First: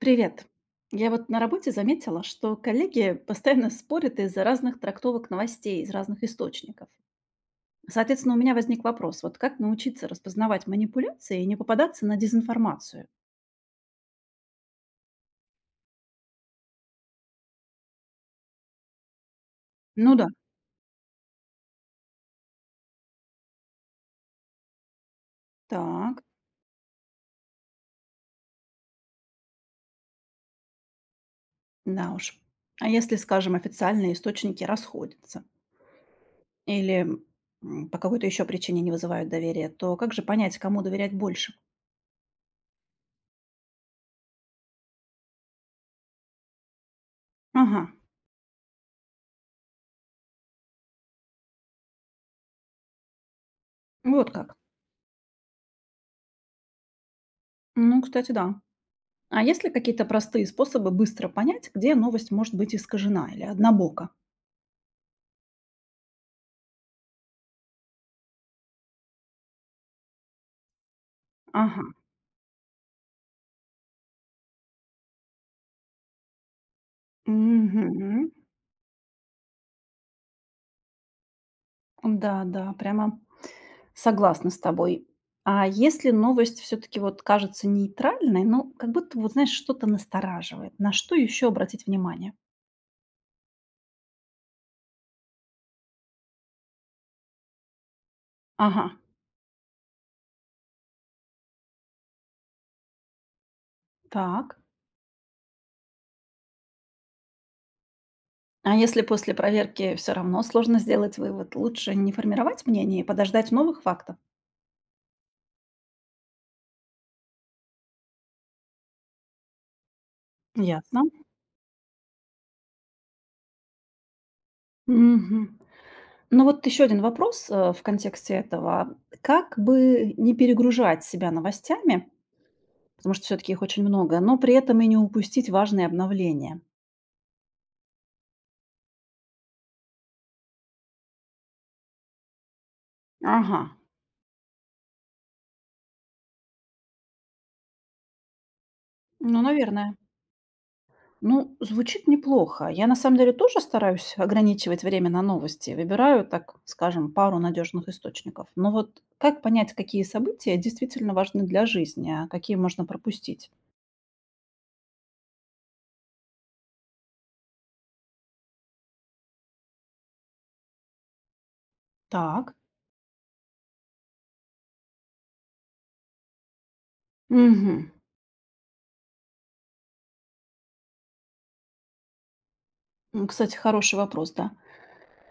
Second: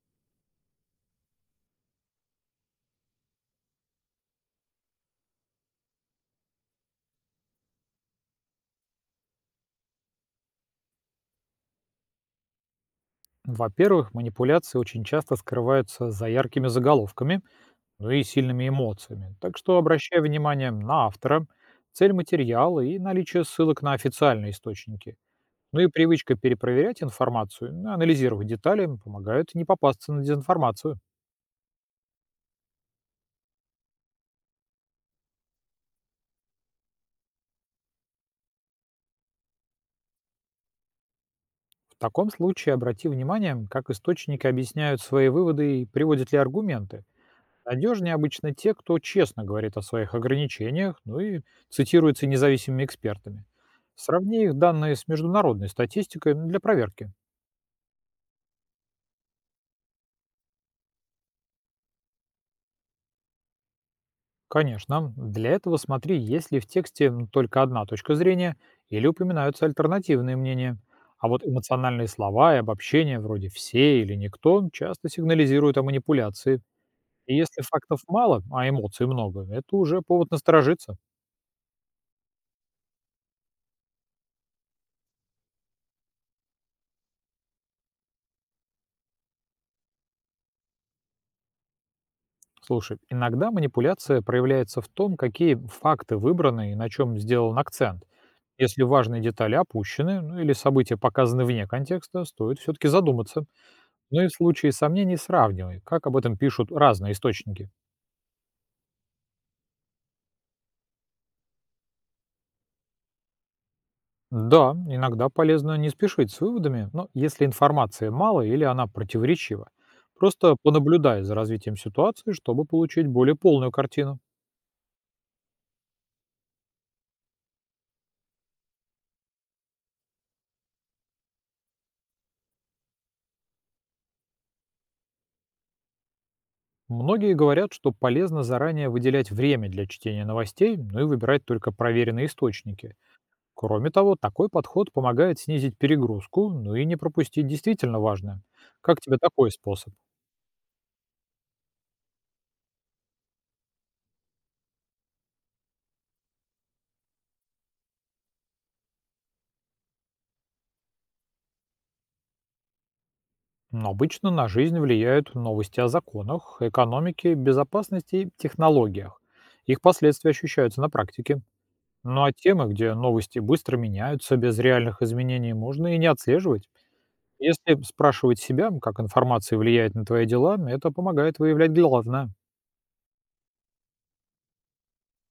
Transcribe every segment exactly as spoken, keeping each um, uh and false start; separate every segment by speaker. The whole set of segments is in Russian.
Speaker 1: Привет. Я вот на работе заметила, что коллеги постоянно спорят из-за разных трактовок новостей, из разных источников. Соответственно, у меня возник вопрос, вот как научиться распознавать манипуляции и не попадаться на дезинформацию?
Speaker 2: Во-первых, манипуляции очень часто скрываются за яркими заголовками, ну и сильными эмоциями. Так что
Speaker 1: Ну
Speaker 2: обращай
Speaker 1: да,
Speaker 2: внимание на автора, цель материала и наличие ссылок на официальные источники. Ну и
Speaker 1: так,
Speaker 2: привычка перепроверять информацию, ну, анализировать детали помогают не попасться на дезинформацию.
Speaker 1: да уж. А если, скажем, официальные источники расходятся или м, по какой-то еще причине не вызывают доверия, то как же понять, кому доверять больше?
Speaker 2: В таком случае обрати внимание, как источники объясняют свои выводы и приводят ли аргументы.
Speaker 1: Ага,
Speaker 2: Надежнее обычно те, кто честно говорит о своих ограничениях, ну и цитируется независимыми экспертами.
Speaker 1: вот
Speaker 2: Сравни
Speaker 1: как.
Speaker 2: их данные с международной статистикой для проверки.
Speaker 1: Ну, кстати, да. А есть ли какие-то простые способы быстро понять, где новость может быть искажена или однобока?
Speaker 2: Конечно, для этого смотри, есть ли в тексте м, только одна точка зрения или упоминаются альтернативные мнения. А вот
Speaker 1: Ага.
Speaker 2: эмоциональные слова и обобщения вроде «все» или «никто» часто сигнализируют о манипуляции. И если фактов
Speaker 1: Мгм.
Speaker 2: мало, а эмоций много, это уже повод насторожиться.
Speaker 1: Да, да, прямо согласна с тобой. А если новость все-таки вот кажется нейтральной, ну, как будто, вот знаешь, что-то настораживает, на что еще обратить внимание?
Speaker 2: Слушай, иногда манипуляция проявляется в том, какие факты выбраны и на чем сделан акцент. Если
Speaker 1: Ага,
Speaker 2: важные детали опущены, ну или события показаны вне контекста, стоит все-таки задуматься. Ну и в
Speaker 1: так.
Speaker 2: случае сомнений сравнивай, как об этом пишут разные источники.
Speaker 1: А если после проверки все равно сложно сделать вывод, лучше не формировать мнение и подождать новых фактов?
Speaker 2: Да, иногда полезно не спешить с выводами, но если информации мало или она противоречива. Просто
Speaker 1: Ясно.
Speaker 2: понаблюдай за развитием ситуации, чтобы получить более полную картину.
Speaker 1: Мгм. Ну вот еще один вопрос, э, в контексте этого. Как бы не перегружать себя новостями, потому что все-таки их очень много, но при этом и не упустить важные обновления?
Speaker 2: Многие говорят, что полезно заранее выделять время для чтения новостей, ну и выбирать только проверенные источники.
Speaker 1: Ага,
Speaker 2: Кроме того, такой подход помогает снизить перегрузку, ну и не пропустить действительно важное. Как тебе
Speaker 1: ну,
Speaker 2: такой способ?
Speaker 1: наверное. Ну, звучит неплохо. Я на самом деле тоже стараюсь ограничивать время на новости. Выбираю, так скажем, пару надежных источников. Но вот как понять, какие события действительно важны для жизни, а какие можно пропустить?
Speaker 2: Но обычно на жизнь влияют новости о законах, экономике, безопасности и технологиях. Их последствия ощущаются на практике. Ну а
Speaker 1: Так.
Speaker 2: темы, где новости быстро меняются без реальных изменений, можно и не отслеживать. Если
Speaker 1: Угу.
Speaker 2: спрашивать себя, как информация влияет на твои дела, это помогает выявлять главное.
Speaker 1: Кстати, хороший вопрос, да,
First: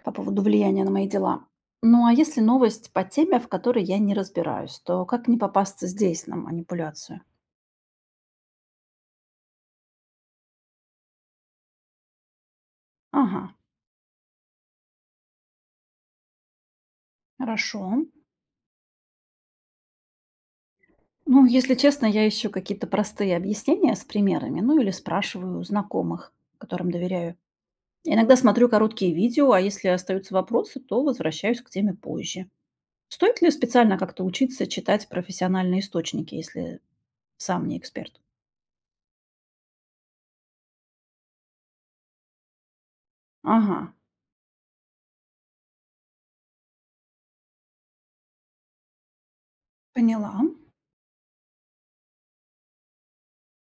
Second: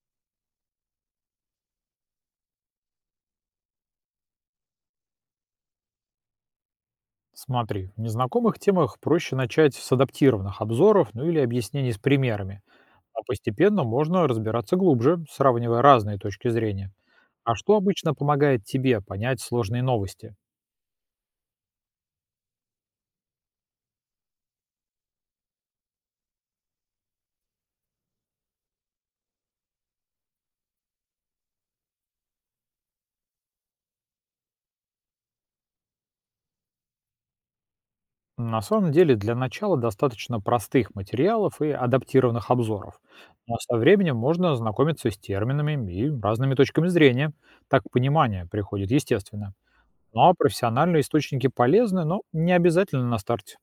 Speaker 1: по поводу влияния на мои дела. Ну, а если новость по теме, в которой я не разбираюсь, то как не попасться здесь на манипуляцию?
Speaker 2: Смотри, в незнакомых темах проще начать с адаптированных обзоров, ну или объяснений с примерами. А
Speaker 1: Ага,
Speaker 2: постепенно можно разбираться глубже, сравнивая разные точки зрения. А что
Speaker 1: хорошо.
Speaker 2: обычно помогает тебе понять сложные новости?
Speaker 1: Ну, если честно, я ищу какие-то простые объяснения с примерами, ну или спрашиваю у знакомых, которым доверяю. Иногда смотрю короткие видео, а если остаются вопросы, то возвращаюсь к теме позже. Стоит ли специально как-то учиться читать профессиональные источники, если сам не эксперт?
Speaker 2: На самом деле для начала достаточно простых материалов и адаптированных обзоров. Но со
Speaker 1: Ага,
Speaker 2: временем можно ознакомиться с терминами и разными точками зрения. Так понимание приходит естественно. Но
Speaker 1: поняла.
Speaker 2: профессиональные источники полезны, но не обязательно на старте.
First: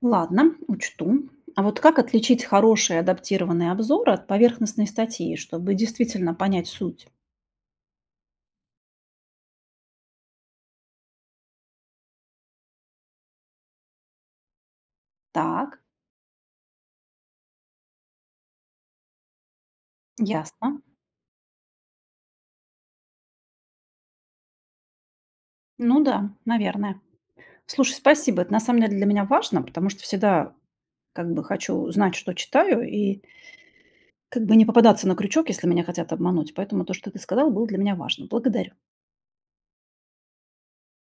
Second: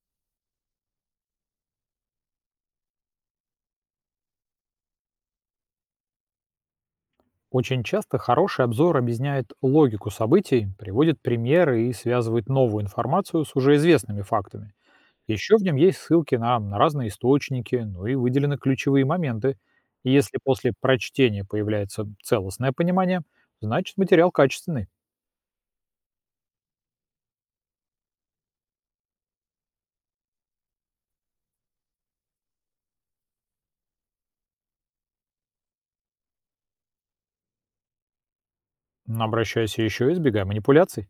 Speaker 1: Ладно, учту. А вот как отличить хороший адаптированный обзор от поверхностной статьи, чтобы действительно понять суть?
Speaker 2: Очень часто хороший обзор объясняет логику событий, приводит примеры и связывает новую информацию с уже известными фактами. Еще в нем
Speaker 1: Так,
Speaker 2: есть ссылки на, на разные источники, ну и выделены ключевые моменты. И если после
Speaker 1: ясно.
Speaker 2: прочтения появляется целостное понимание, значит материал качественный.
Speaker 1: Ну да, наверное. Слушай, спасибо. Это на самом деле для меня важно, потому что всегда как бы хочу знать, что читаю, и как бы не попадаться на крючок, если меня хотят обмануть. Поэтому то, что ты сказал, было для меня важно. Благодарю.
Speaker 2: Но обращайся еще и избегай манипуляций.